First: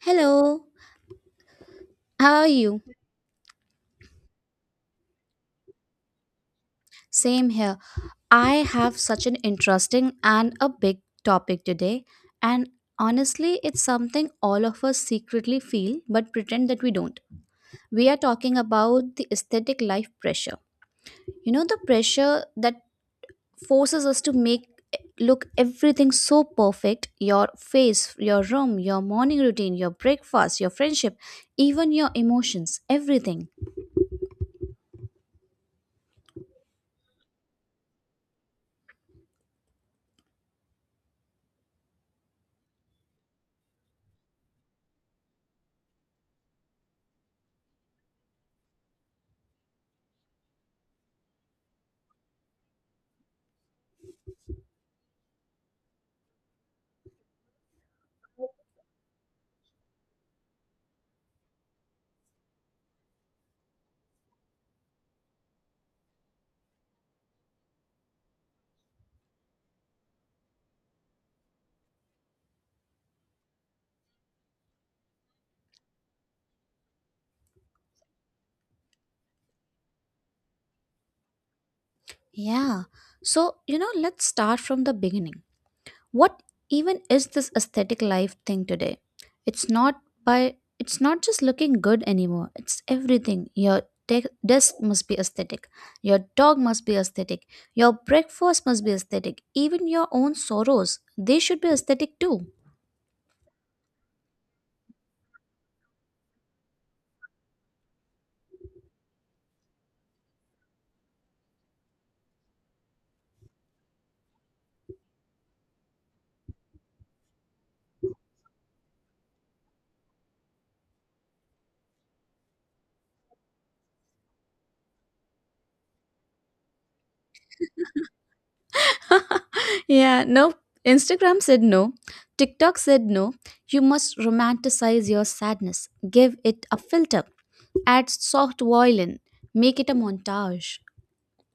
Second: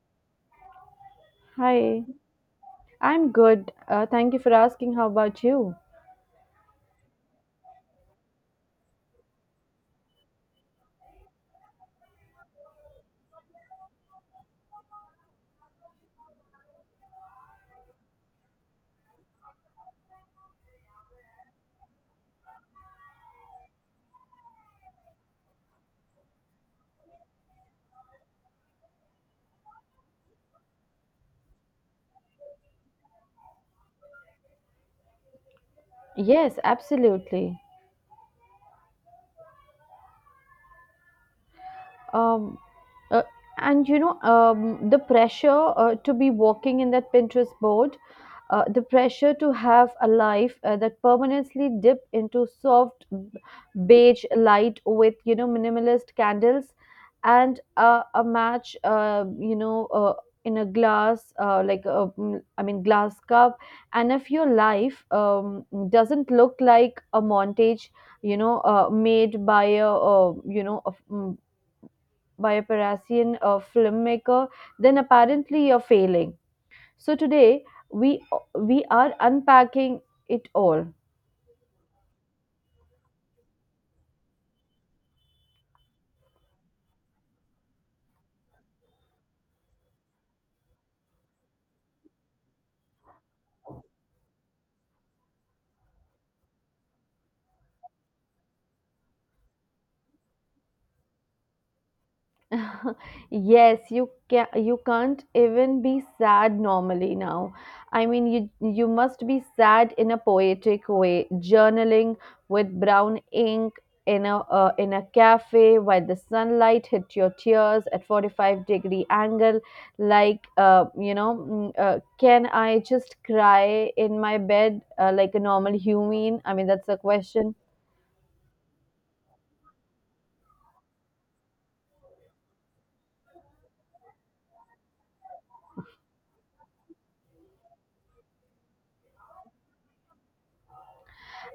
Hello, Hi, how are you? I'm good. Thank you for asking. How about you? Same here. I have such an interesting and a big topic today, and honestly, it's something all of us secretly feel but pretend that we don't. We are talking about the aesthetic life pressure. You know, the pressure that forces us to make look everything so perfect, your face, your room, your morning routine, your breakfast, your friendship, even your emotions, everything. Yes, absolutely. Um, uh, the pressure to be working in that Pinterest board, the pressure to have a life that permanently dip into soft beige light with, you know, minimalist candles, and a match, in a glass, like a, I mean glass cup. And if your life doesn't look like a montage, you know, made by a, by a Parisian filmmaker, then apparently you're failing. So today we we are unpacking it all. Yeah. So, you know, let's start from the beginning. What even is this aesthetic life thing today? It's not by it's not just looking good anymore. It's everything. Your desk must be aesthetic, your dog must be aesthetic, your breakfast must be aesthetic, even your own sorrows, they should be aesthetic too. Yes, you can't even be sad normally now. I mean, you must be sad in a poetic way, journaling with brown ink in a, in a cafe while the sunlight hit your tears at 45-degree angle. Like, can I just cry in my bed like a normal human? I mean, that's the question. Yeah, no. Instagram said no. TikTok said no. You must romanticize your sadness. Give it a filter, add soft violin, make it a montage.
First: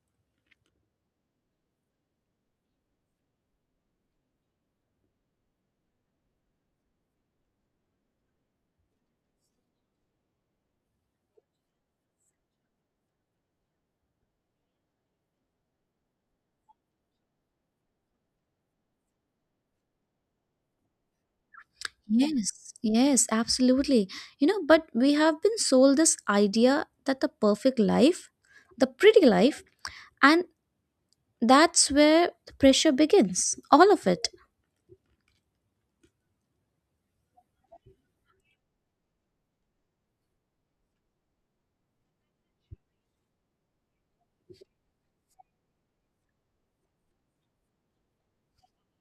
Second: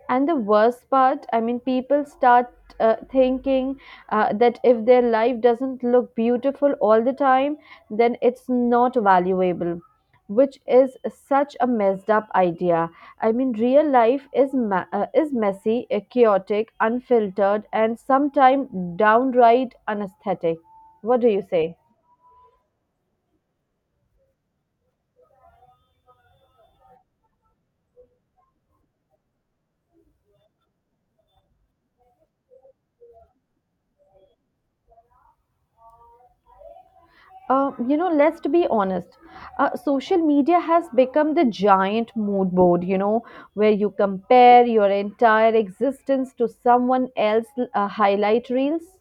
And the worst part, I mean, people start thinking that if their life doesn't look beautiful all the time, then it's not valuable, which is such a messed up idea. I mean, real life is is messy, chaotic, unfiltered, and sometimes downright unesthetic. What do you say? Yes, yes, absolutely. You know, but we have been sold this idea that the perfect life, the pretty life, and that's where the pressure begins. All of it. You know, let's be honest. Social media has become the giant mood board, you know, where you compare your entire existence to someone else's highlight reels.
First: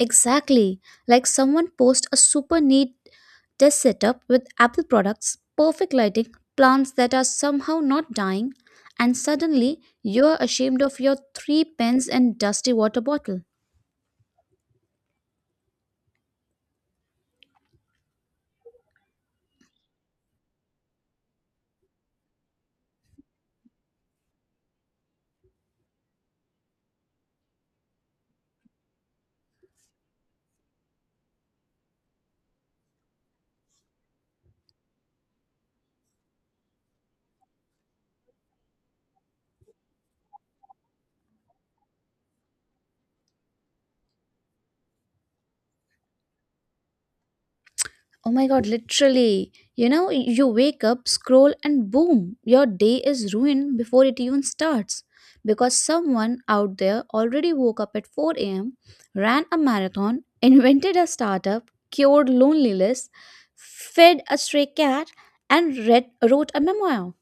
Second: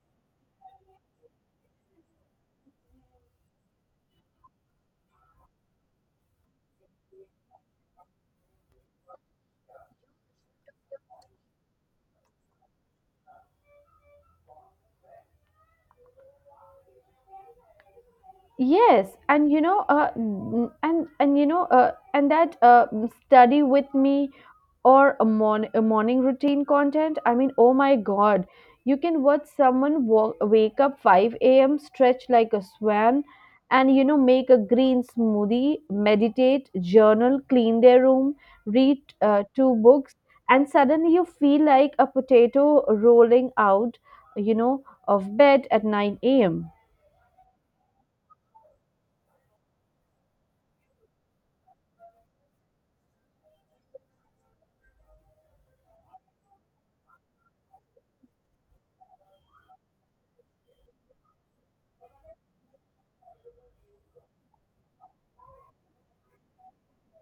Exactly. Like someone post a super neat test setup with Apple products, perfect lighting, plants that are somehow not dying, and suddenly you're ashamed of your three pens and dusty water bottle. Yes, and you know, n- and you know, and that m- study with me, or a, a morning routine content. I mean, oh my God, you can watch someone walk, wake up 5 a.m., stretch like a swan, and, you know, make a green smoothie, meditate, journal, clean their room, read two books, and suddenly you feel like a potato rolling out, you know, of bed at 9 a.m. Oh my god, literally. You know, you wake up, scroll, and boom, your day is ruined before it even starts. Because someone out there already woke up at 4 a.m., ran a marathon, invented a startup, cured loneliness, fed a stray cat, and read, wrote a memoir.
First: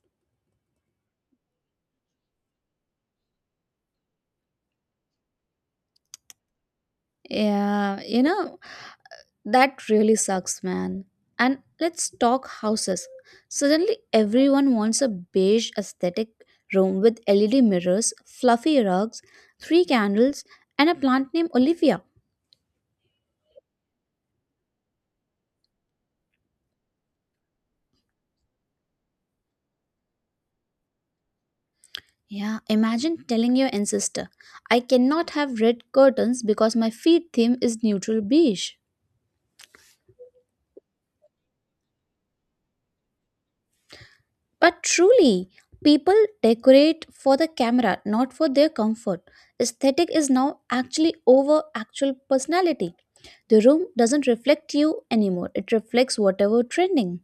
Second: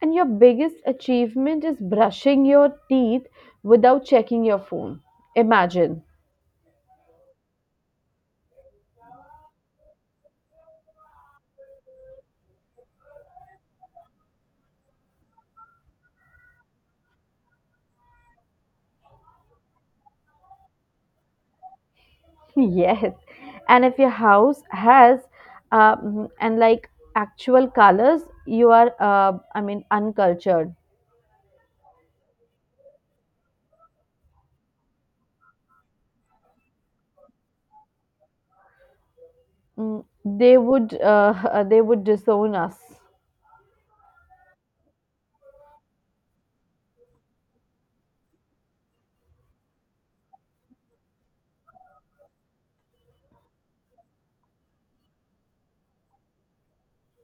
And your biggest achievement is brushing your teeth without checking your phone. Imagine. Yeah, you know, that really sucks, man. And let's talk houses. Suddenly, everyone wants a beige aesthetic room with LED mirrors, fluffy rugs, three candles, and a plant named Olivia. Yes. And if your house has and like actual colors, you are, I mean, uncultured. Yeah, imagine telling your ancestor, I cannot have red curtains because my feed theme is neutral beige. Mm, they would, they would disown us. But truly, people decorate for the camera, not for their comfort. Aesthetic is now actually over actual personality. The room doesn't reflect you anymore, it reflects whatever trending.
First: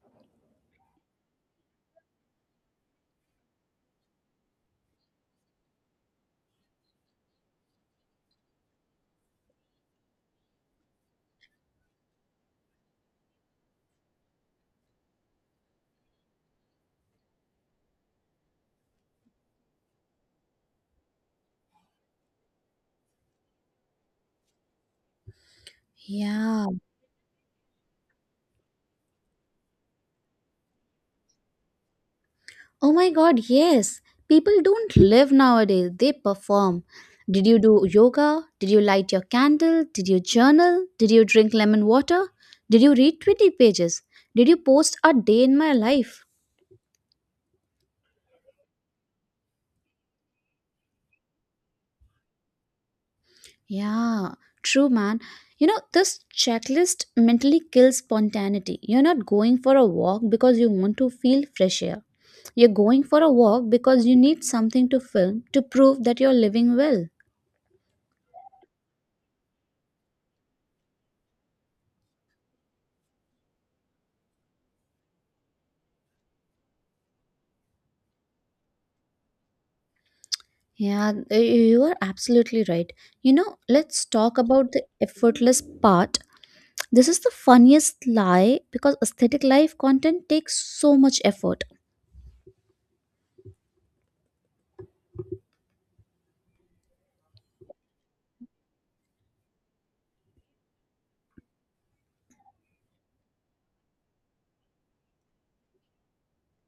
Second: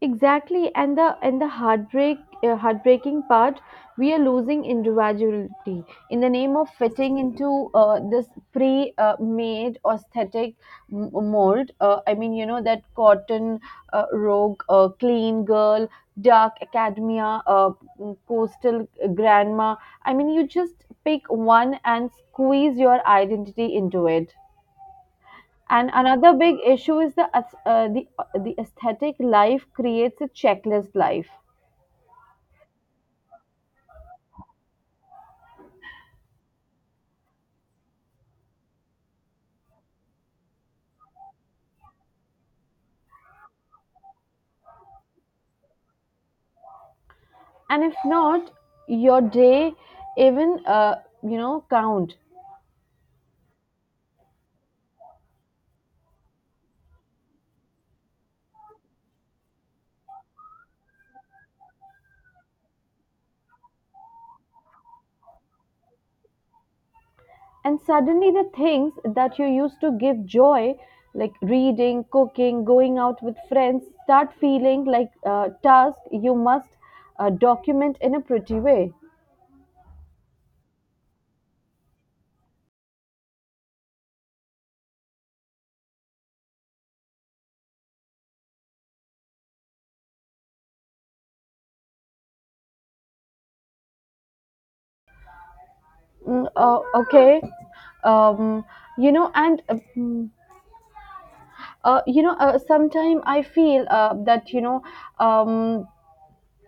Exactly, and the heartbreaking part, we are losing individuality in the name of fitting into, this pre-made aesthetic mold. I mean, you know, that cotton, rogue, clean girl, dark academia, coastal grandma. I mean, you just pick one and squeeze your identity into it. And another big Yeah, issue is the ath- the aesthetic life creates a checklist life, oh my god, yes. People don't live nowadays, they perform. Did you do yoga? Did you light your candle? Did you journal? Did you drink lemon water? Did you read 20 pages? Did you post a day in my life? and if not, your day even, you know, count. Yeah, true, man. You know, this checklist mentally kills spontaneity. You're not going for a walk because you want to feel fresh air. You're going for a walk because you need something to film to prove that you're living well. And suddenly, the things that you used to give joy, like reading, cooking, going out with friends, start feeling like tasks you must document in a pretty way. Yeah, you are absolutely right. You know, let's talk about the effortless part. This is the funniest lie because aesthetic life content takes so much effort. Okay, um, you know, and. Mm, you know sometime I feel that, you know, um,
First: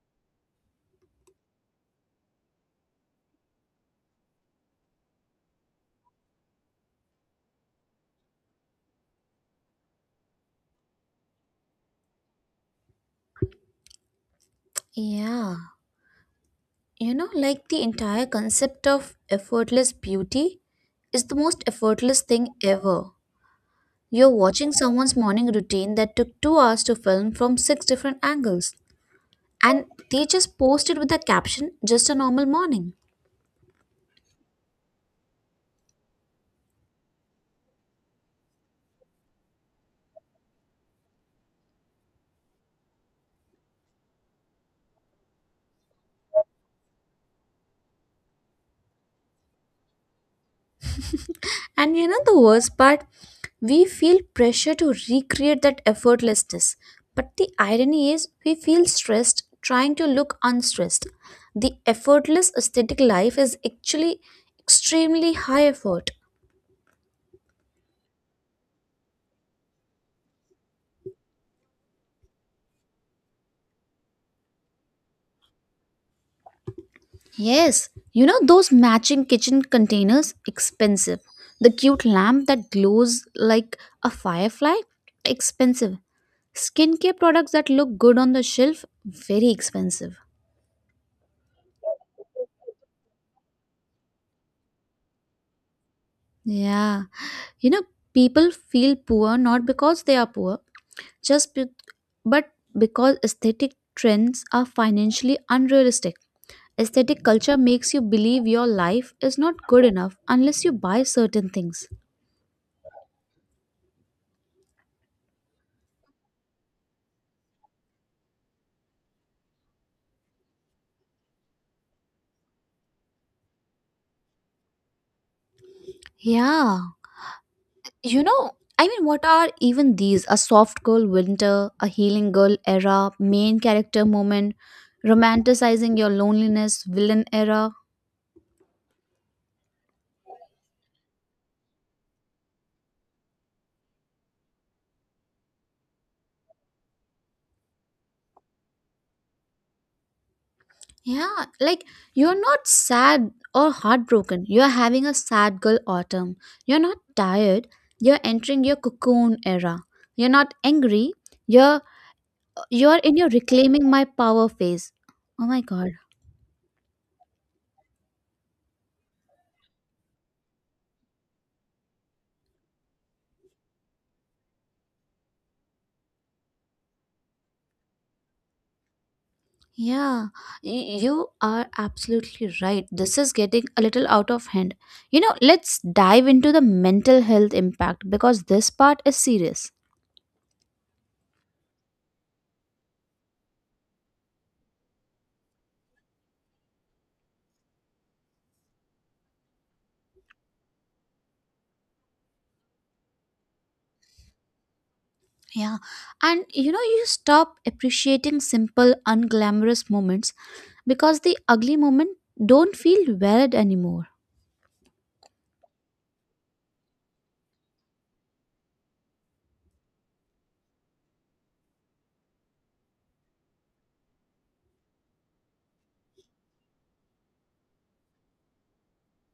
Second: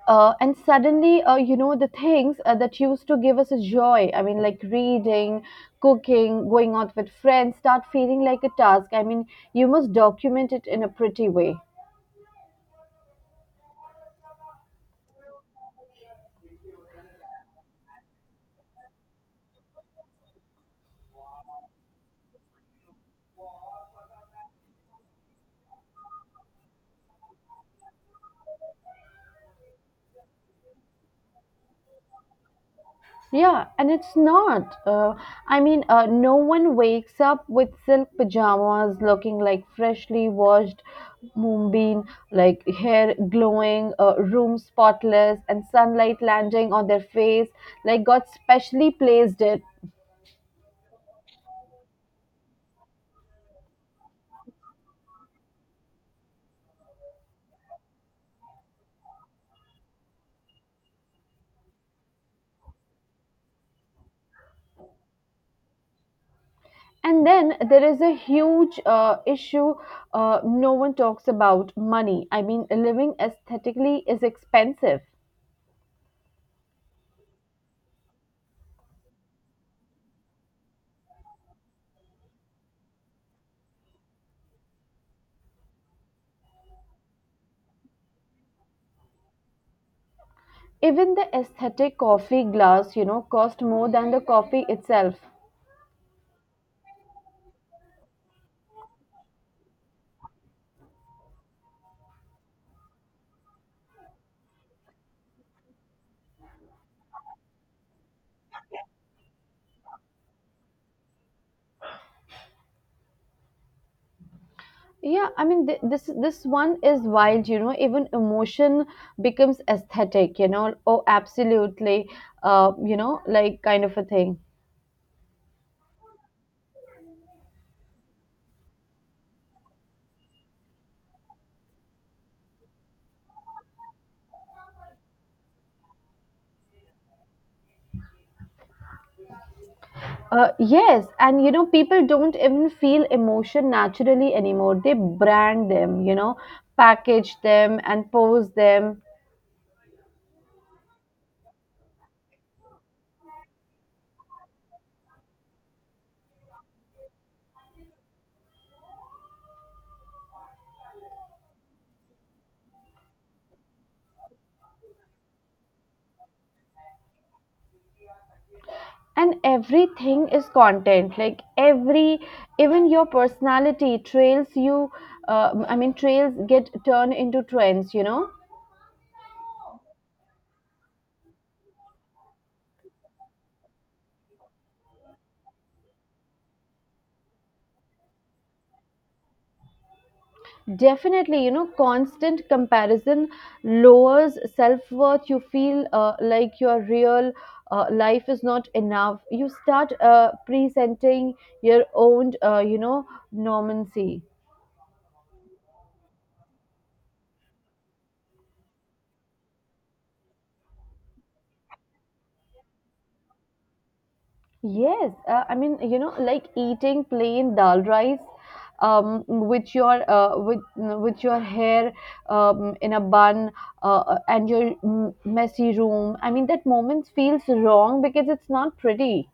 and suddenly, you know, the things that used to give us a joy, I mean, like reading, cooking, going out with friends start feeling like a task. I mean, you must document it in a pretty way. Yeah, you know, like the entire concept of effortless beauty is the most effortless thing ever. You're watching someone's morning routine that took 2 hours to film from six different angles, and they just posted with the caption, just a normal morning. Yeah, and it's not. No one wakes up with silk pajamas looking like freshly washed moonbeam, like hair glowing, room spotless, and sunlight landing on their face like God specially placed it. And you know the worst part? We feel pressure to recreate that effortlessness. But the irony is, we feel stressed trying to look unstressed. The effortless aesthetic life is actually extremely high effort. And then there is a huge issue no one talks about: money. I mean, living aesthetically is expensive. Yes, you know those matching kitchen containers? Expensive. The cute lamp that glows like a firefly? Expensive. Skincare products that look good on the shelf? Very expensive. Even the aesthetic coffee glass, you know, cost more than the coffee itself. Yeah. You know, people feel poor not because they are poor, just be- but because aesthetic trends are financially unrealistic. Aesthetic culture makes you believe your life is not good enough unless you buy certain things. Yeah, I mean, this one is wild, you know. Even emotion becomes aesthetic, you know. Oh, absolutely. Like, kind of a thing. Yeah. You know, I mean, what are even these? A soft girl winter, a healing girl era, main character moment, romanticizing your loneliness, villain era. Yes, and, you know, people don't even feel emotion naturally anymore. They brand them, you know, package them and pose them. Yeah, like you're not sad or heartbroken. You're having a sad girl autumn. You're not tired. You're entering your cocoon era. You're not angry. You're you're in your reclaiming my power phase. Oh my god. And everything is content. Like, every even your personality trails get turned into trends, you know. Yeah, you are absolutely right. This is getting a little out of hand. You know, let's dive into the mental health impact because this part is serious. Definitely, you know, constant comparison lowers self worth. You feel like your real life is not enough. You start presenting your own, normancy. Yeah, and you know, you stop appreciating simple, unglamorous moments because the ugly moment don't feel valid anymore. Yes, I mean, you know, like eating plain dal rice with your, with your hair in a bun, and your, messy room. I mean, that moment feels wrong because it's not pretty.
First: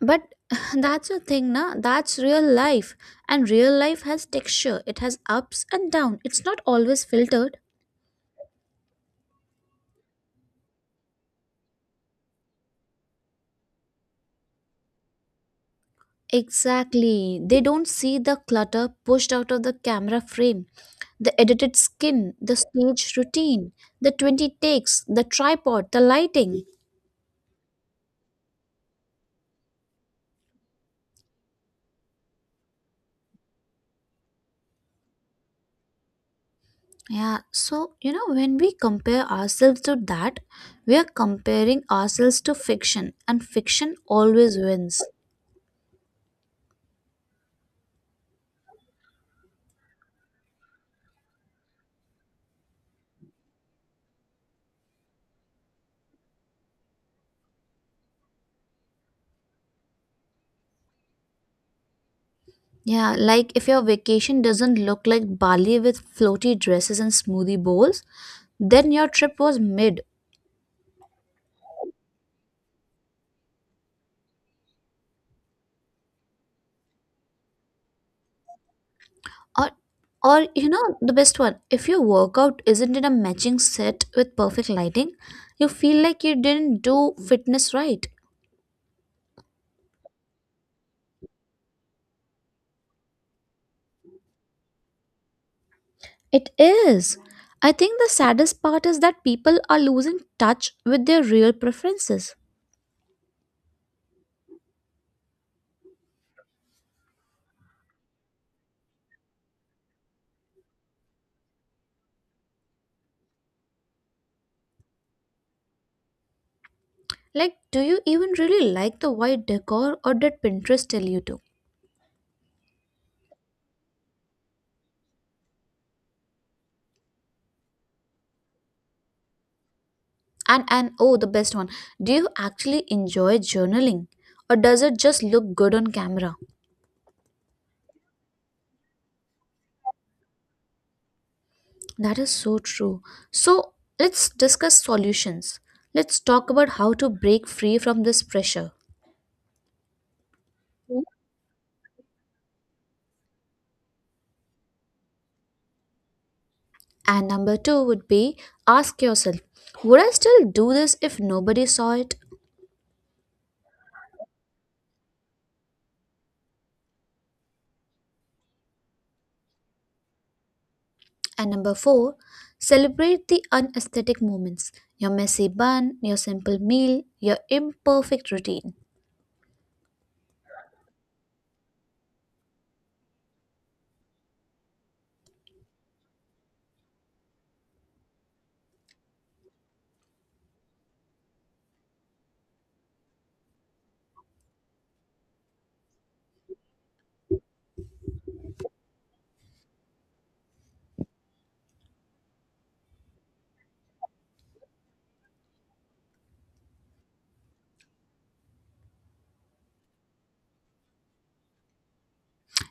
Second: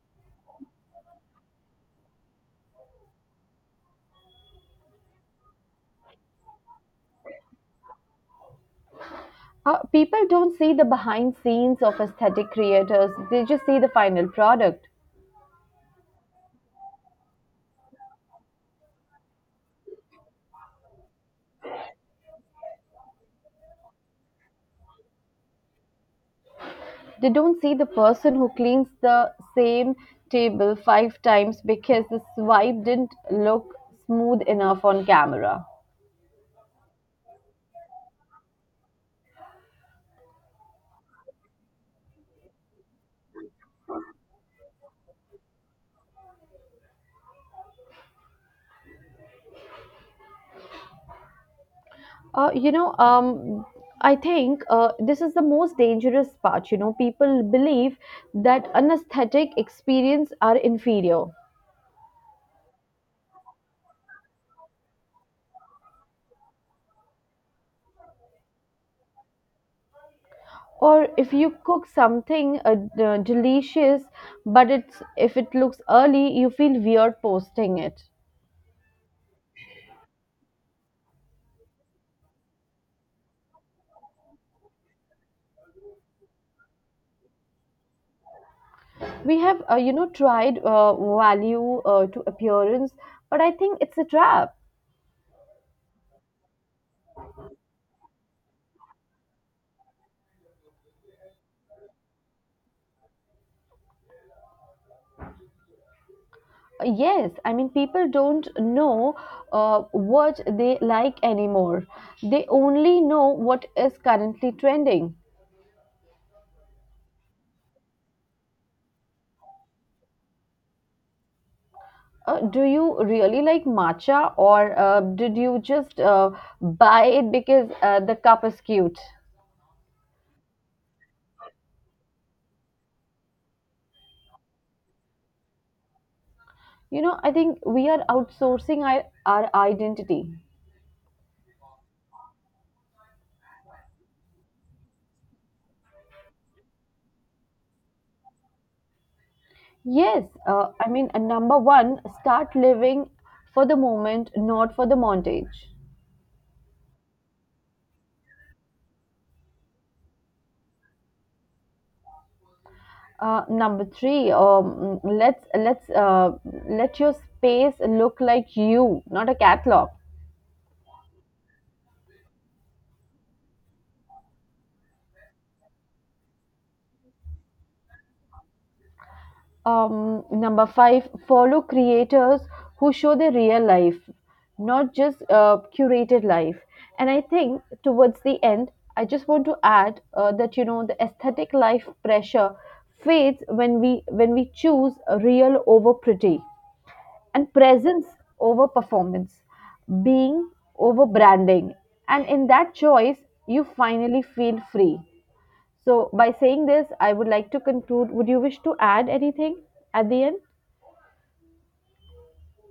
But that's a thing, na. That's real life. And real life has texture, it has ups and downs. It's not always filtered. People don't see the behind scenes of aesthetic creators, they just see the final product. Exactly. They don't see the clutter pushed out of the camera frame, the edited skin, the stage routine, the 20 takes, the tripod, the lighting. They don't see the person who cleans the same table five times because the swipe didn't look smooth enough on camera. Yeah, so you know, when we compare ourselves to that, we are comparing ourselves to fiction, and fiction always wins. Uh, you know, um, I think this is the most dangerous part. You know, people believe that an aesthetic experience are inferior. Yeah, like if your vacation doesn't look like Bali with floaty dresses and smoothie bowls, then your trip was mid. Or if you cook something, delicious, but it's, if it looks early, you feel weird posting it. Or, or you know, the best one, if your workout isn't in a matching set with perfect lighting, you feel like you didn't do fitness right. We have, you know, tried value to appearance, but I think it's a trap. It is. I think the saddest part is that people are losing touch with their real preferences. Yes, I mean, people don't know uh, what they like anymore. They only know what is currently trending. Like, do you even really like the white decor or did Pinterest tell you to? Do you really like matcha, or did you just buy it because the cup is cute? and oh, the best one. Do you actually enjoy journaling or does it just look good on camera? You know, I think we are outsourcing our identity. That is so true. So, let's discuss solutions. Let's talk about how to break free from this pressure. Yes, I mean, number one, start living for the moment, not for the montage. And number 2 would be, ask yourself, would I still do this if nobody saw it? Number three, let's let your space look like you, not a catalog. And number four, celebrate the unesthetic moments, your messy bun, your simple meal, your imperfect routine. Number five, follow creators who show their real life, not just curated life. And I think towards the end, I just want to add that, you know, the aesthetic life pressure fades when we choose real over pretty, and presence over performance, being over branding. And in that choice, you finally feel free. So, by saying this, I would like to conclude. Would you wish to add anything at the end?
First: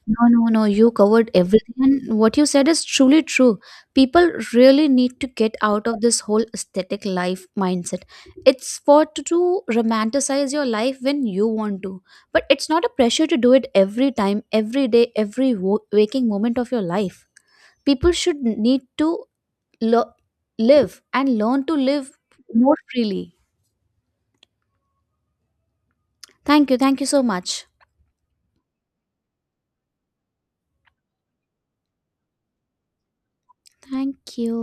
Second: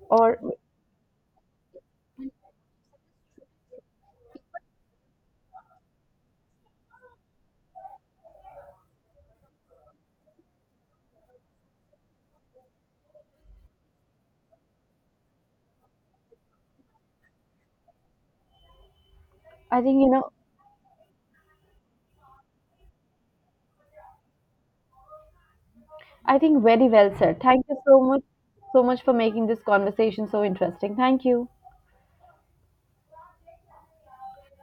No, Or no, no, you covered everything. And what you said is truly true. People really need to get out of this whole aesthetic life mindset. It's for to romanticize your life when you want to. But it's not a pressure to do it every time, every day, every waking moment of your life. People should need to I think, you lo- know, live and learn to live more freely. I think Thank you, very thank you well so said. Thank much. you so much, so much for making this conversation so interesting. Thank you. Thank you.